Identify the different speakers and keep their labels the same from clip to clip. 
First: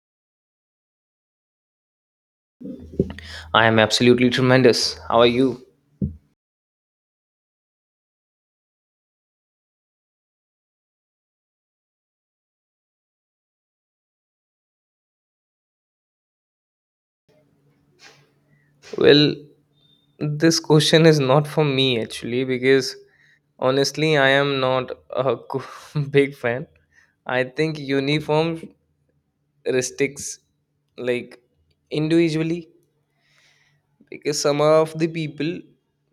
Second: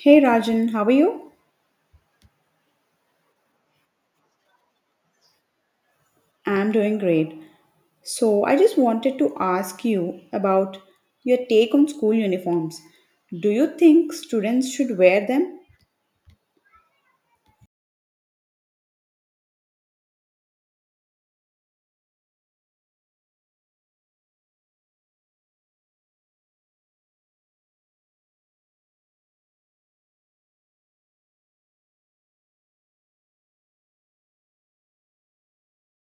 Speaker 1: Hey Rajan, how are you?
Speaker 2: I am absolutely tremendous. How are you?
Speaker 1: I'm doing great. So, I just wanted to ask you about your take on school uniforms. Do you think students should wear them?
Speaker 2: Well, this question is not for me actually because honestly, I am not a big fan. I think uniform restricts, like, individually. Because some of the people,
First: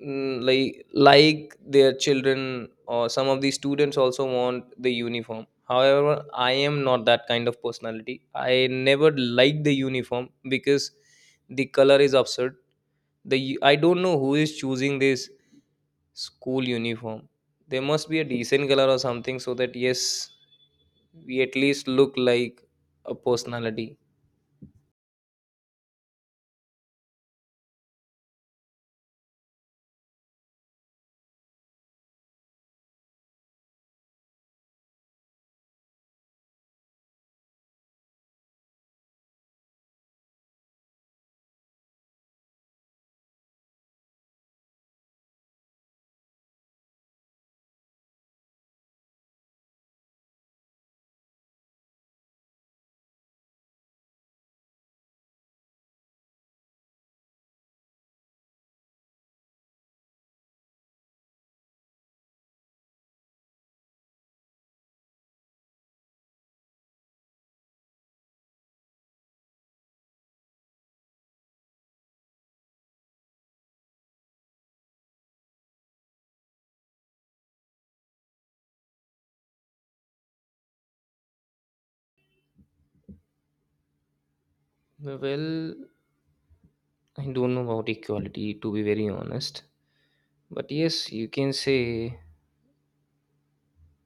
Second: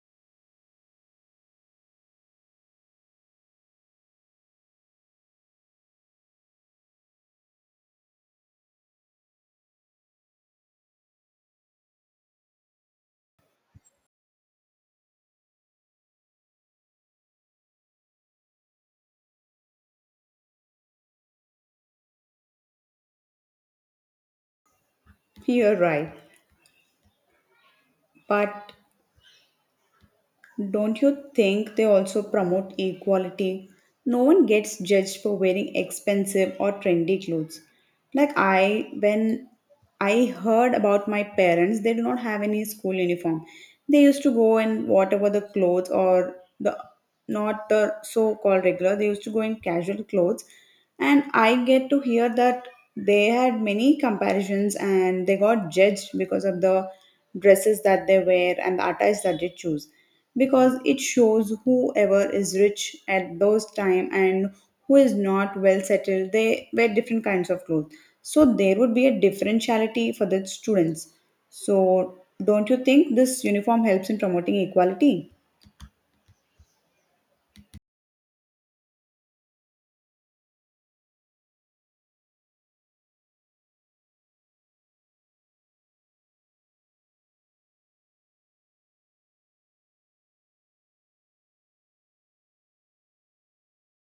Speaker 2: like their children, or some of the students also want the uniform. However, I am not that kind of personality. I never like the uniform because the color is absurd. I don't know who is choosing this school uniform. There must be a decent color or something so that, yes, we at least look like a personality.
Speaker 1: You're right. But don't you think they also promote equality? No one gets judged for wearing expensive or trendy clothes. Like I, when I heard about my parents, they do not have any school uniform. They used to go and whatever the clothes or the not the so-called regular, they used to go in casual clothes, and I get to hear that they had many comparisons and they got judged because of the dresses that they wear and the attires that they choose, because it shows whoever is rich at those time and who is not well settled they wear different kinds of clothes. So there would be a differentiality for the students. So don't you think this uniform helps in promoting equality?
Speaker 2: Well, I don't know about equality to be very honest. But yes, you can say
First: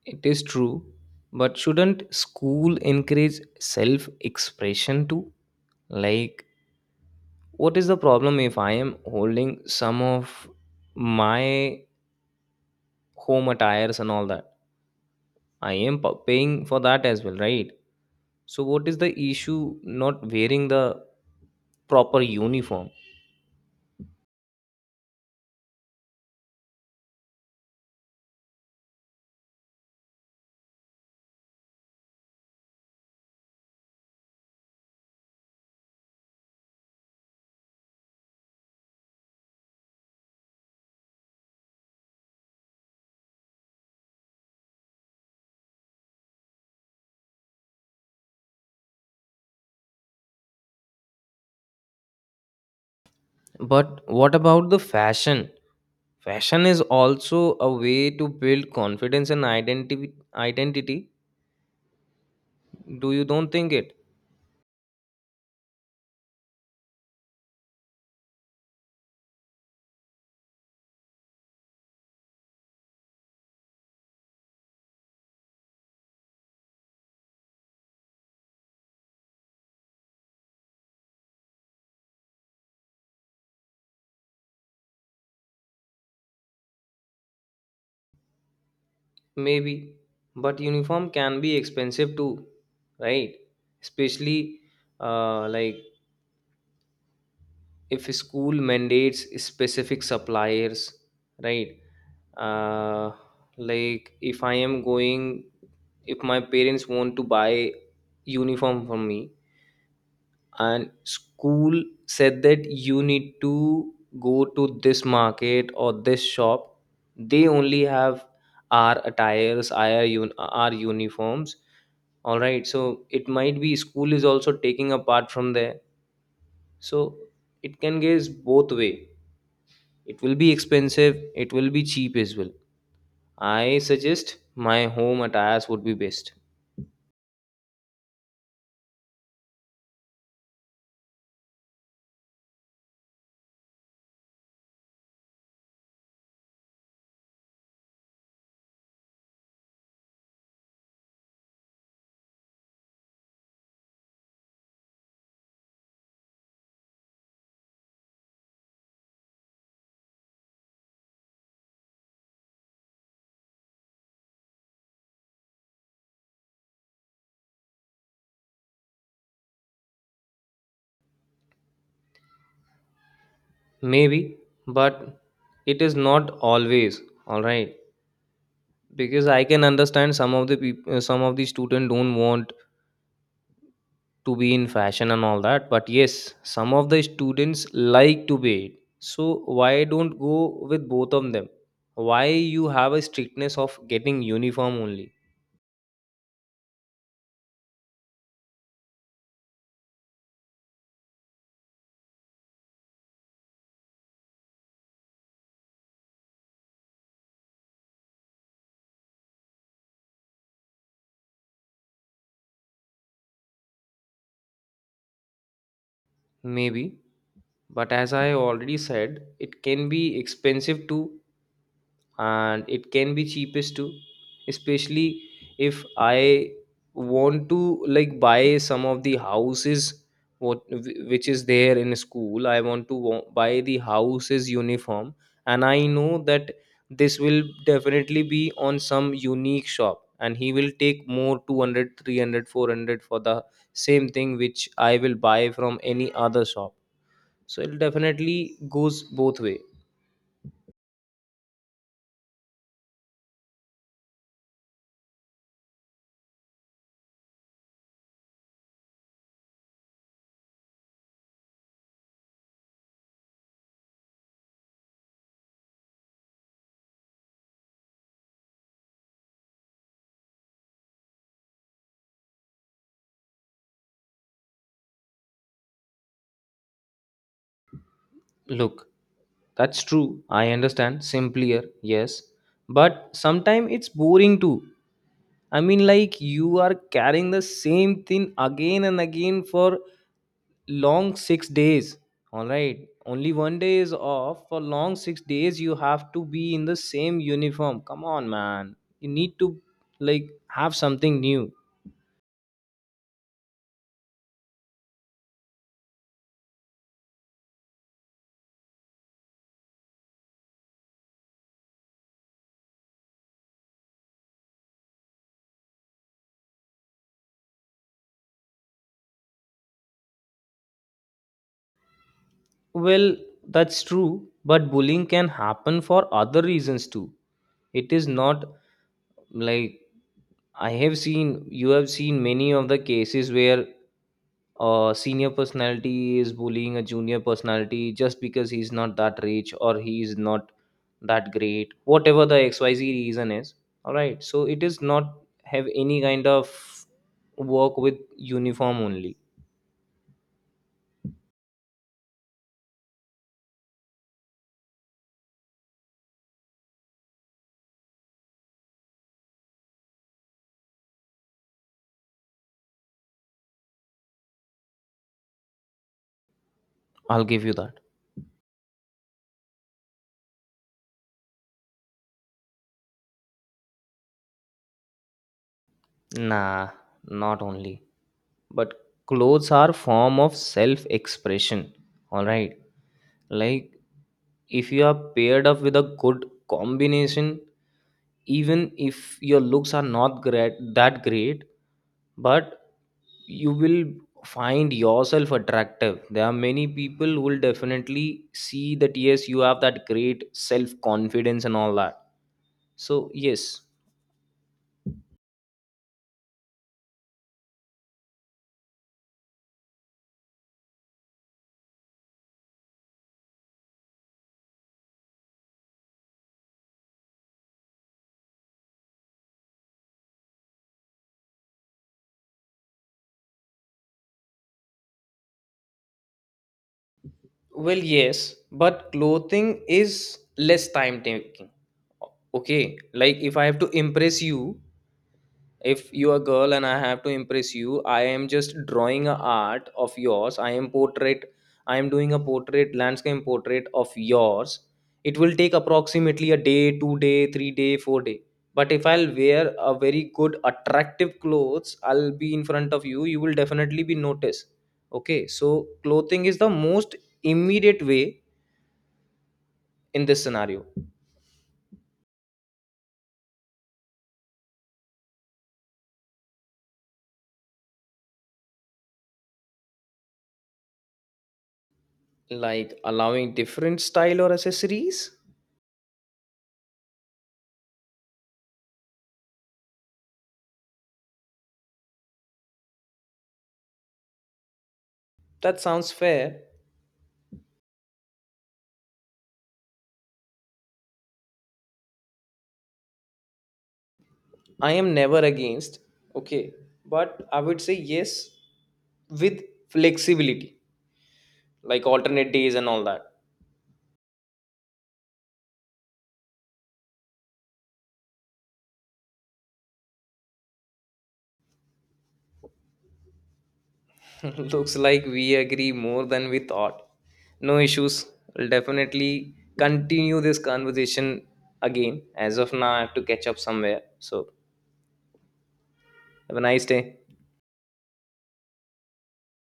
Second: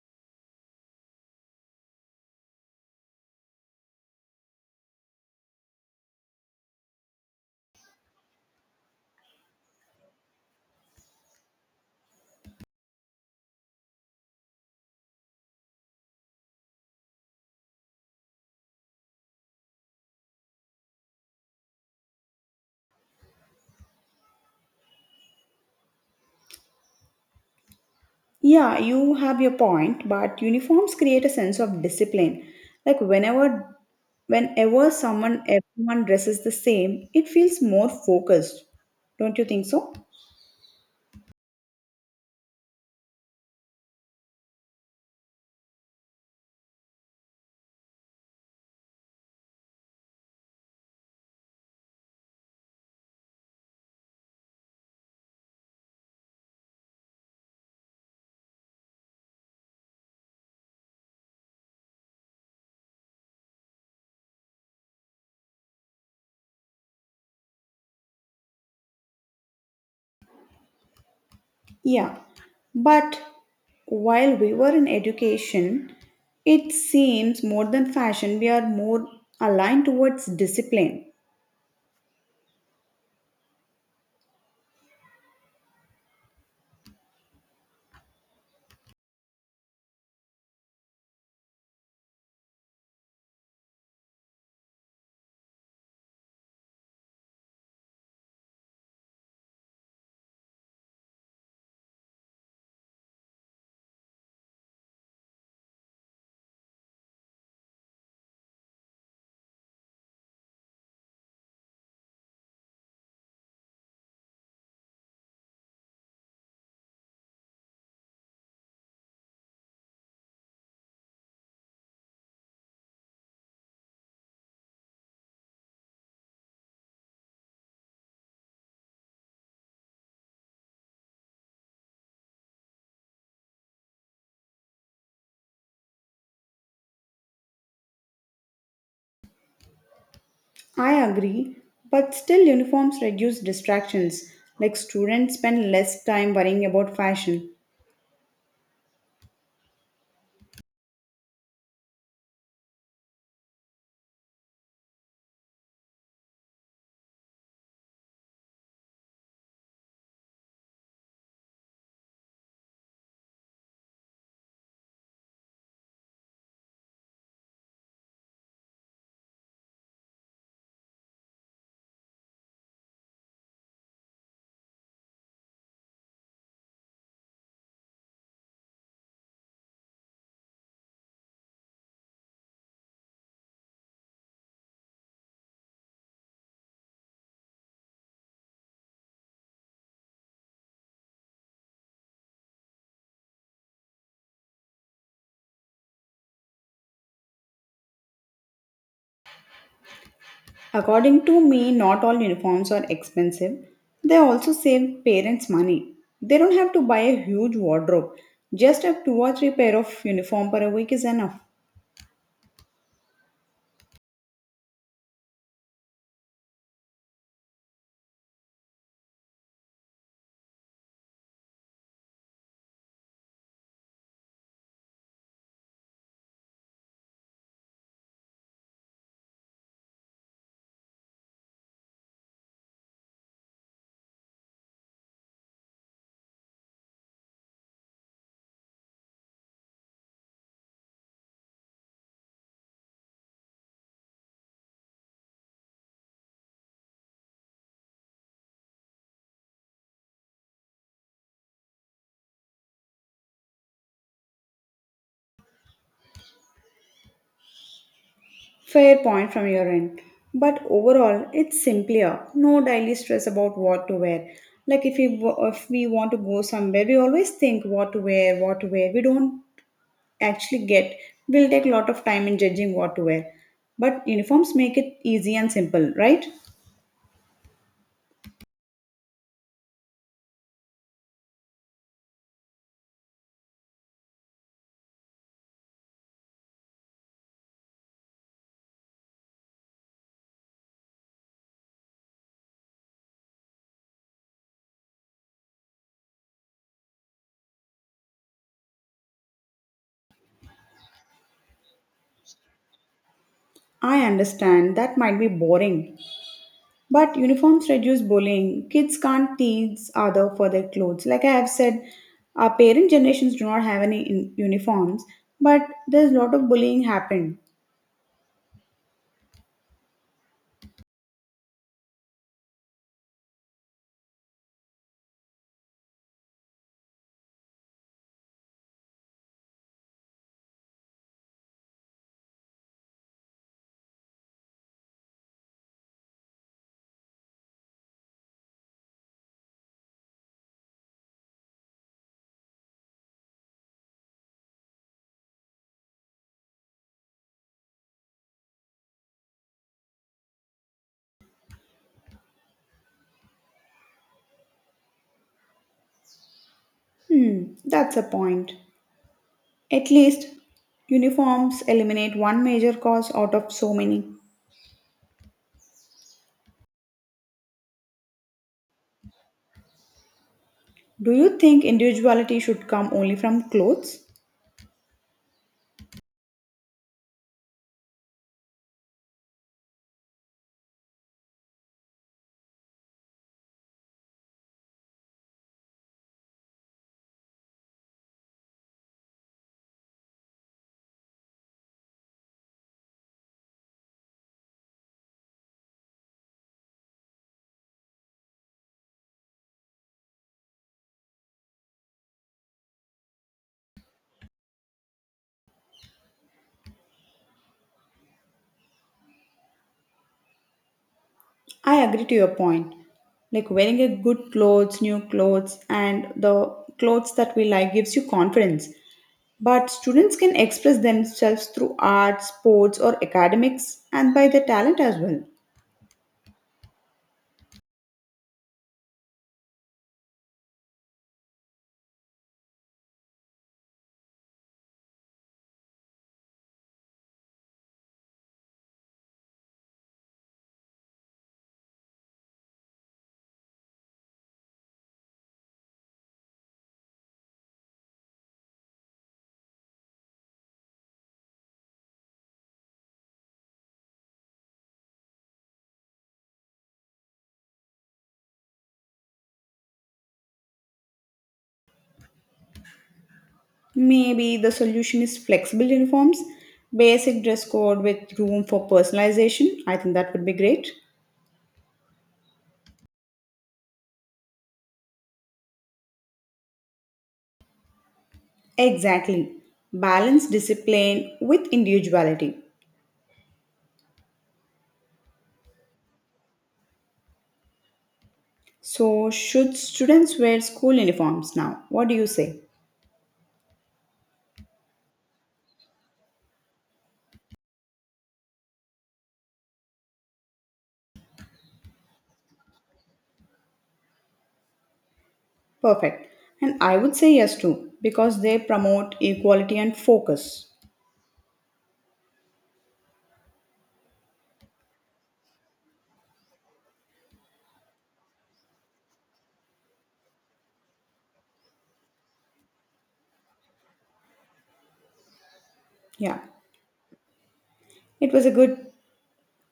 Speaker 2: it is true. But shouldn't school encourage self expression too? Like, what is the problem if I am holding some of my home attires and all that? I am paying for that as well, right? So, what is the issue not wearing the proper uniform?
Speaker 1: Yeah, you have your point, but uniforms create a sense of discipline. Like whenever someone everyone dresses the same, it feels more focused. Don't you think so?
Speaker 2: But what about the fashion? Fashion is also a way to build confidence and identity. Identity. Do you don't think it?
Speaker 1: Yeah. But while we were in education, it seems more than fashion, we are more aligned towards discipline.
Speaker 2: Maybe. But uniform can be expensive too, right? Especially like if a school mandates specific suppliers, right? Uh, like if I am going, if my parents want to buy uniform for me, and school said that you need to go to this market or this shop. They only have our attires, our uniforms. All right, so it might be school is also taking apart from there. So it can goes both way. It will be expensive, it will be cheap as well. I suggest my home attires would be best.
Speaker 1: I agree, but still uniforms reduce distractions. Like students spend less time worrying about fashion.
Speaker 2: Maybe, but it is not always, all right? Because I can understand some of the people, some of the students don't want to be in fashion and all that, but yes, some of the students like to be it. So why don't go with both of them? Why you have a strictness of getting uniform only?
Speaker 1: According to me, not all uniforms are expensive. They also save parents money. They don't have to buy a huge wardrobe. Just a two or three pair of uniform per week is enough.
Speaker 2: Maybe, but as I already said, it can be expensive too, and it can be cheapest too. Especially if I want to, like, buy some of the houses, which is there in school. I want to buy the houses uniform. And I know that this will definitely be on some unique shop, and he will take more 200, 300, 400 for the same thing which I will buy from any other shop. So it definitely goes both way.
Speaker 1: Fair point from your end. But overall, it's simpler. No daily stress about what to wear. Like if we want to go somewhere, we always think what to wear, what to wear. We don't actually get. We'll take a lot of time in judging what to wear. But uniforms make it easy and simple, right?
Speaker 2: Look, that's true. I understand. Simpler, yes. But sometimes it's boring too. I mean, like, you are carrying the same thing again and again for long 6 days. All right. Only one day is off. For long 6 days, you have to be in the same uniform. Come on, man. You need to, like, have something new.
Speaker 1: I understand that might be boring, but uniforms reduce bullying. Kids can't tease other for their clothes. Like I have said, our parent generations do not have any uniforms, but there's a lot of bullying happened.
Speaker 2: Well, that's true. But bullying can happen for other reasons too. It is not like I have seen, you have seen many of the cases where a senior personality is bullying a junior personality just because he's not that rich or he's not that great, whatever the XYZ reason is. All right, so it is not have any kind of work with uniform only.
Speaker 1: Hmm, that's a point. At least uniforms eliminate one major cause out of so many.
Speaker 2: I'll give you that.
Speaker 1: Do you think individuality should come only from clothes?
Speaker 2: Nah, not only, but clothes are form of self expression. All right, like if you are paired up with a good combination, even if your looks are not great, that great, but you will find yourself attractive. There are many people who will definitely see that yes, you have that great self confidence and all that. So yes.
Speaker 1: I agree to your point. Like wearing a good clothes, new clothes, and the clothes that we like gives you confidence. But students can express themselves through art, sports, or academics, and by their talent as well.
Speaker 2: Well, yes, but clothing is less time taking. Okay, like if I have to impress you, if you are girl and I have to impress you, I am just drawing a art of yours. I am portrait, I am doing a portrait landscape portrait of yours. It will take approximately a day, 2 day, 3 day, 4 day. But if I'll wear a very good attractive clothes, I'll be in front of you, you will definitely be noticed. Okay, so clothing is the most immediate way in this scenario.
Speaker 1: Maybe the solution is flexible uniforms, basic dress code with room for personalization. I think that would be great.
Speaker 2: Like allowing different style or accessories.
Speaker 1: Exactly. Balance discipline with individuality.
Speaker 2: That sounds fair.
Speaker 1: So, should students wear school uniforms now? What do you say?
Speaker 2: I am never against, okay, but I would say yes with flexibility, like alternate days and all that.
Speaker 1: Perfect. And I would say yes too, because they promote equality and focus.
Speaker 2: Looks like we agree more than we thought. No issues. We'll definitely continue this conversation again. As of now, I have to catch up somewhere. So,
Speaker 1: Yeah.
Speaker 2: have a nice day.
Speaker 1: It was a good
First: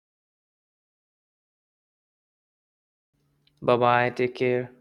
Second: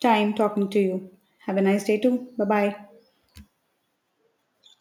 Speaker 1: time talking to you. Have a nice day too. Bye bye.
Speaker 2: Bye bye. Take care.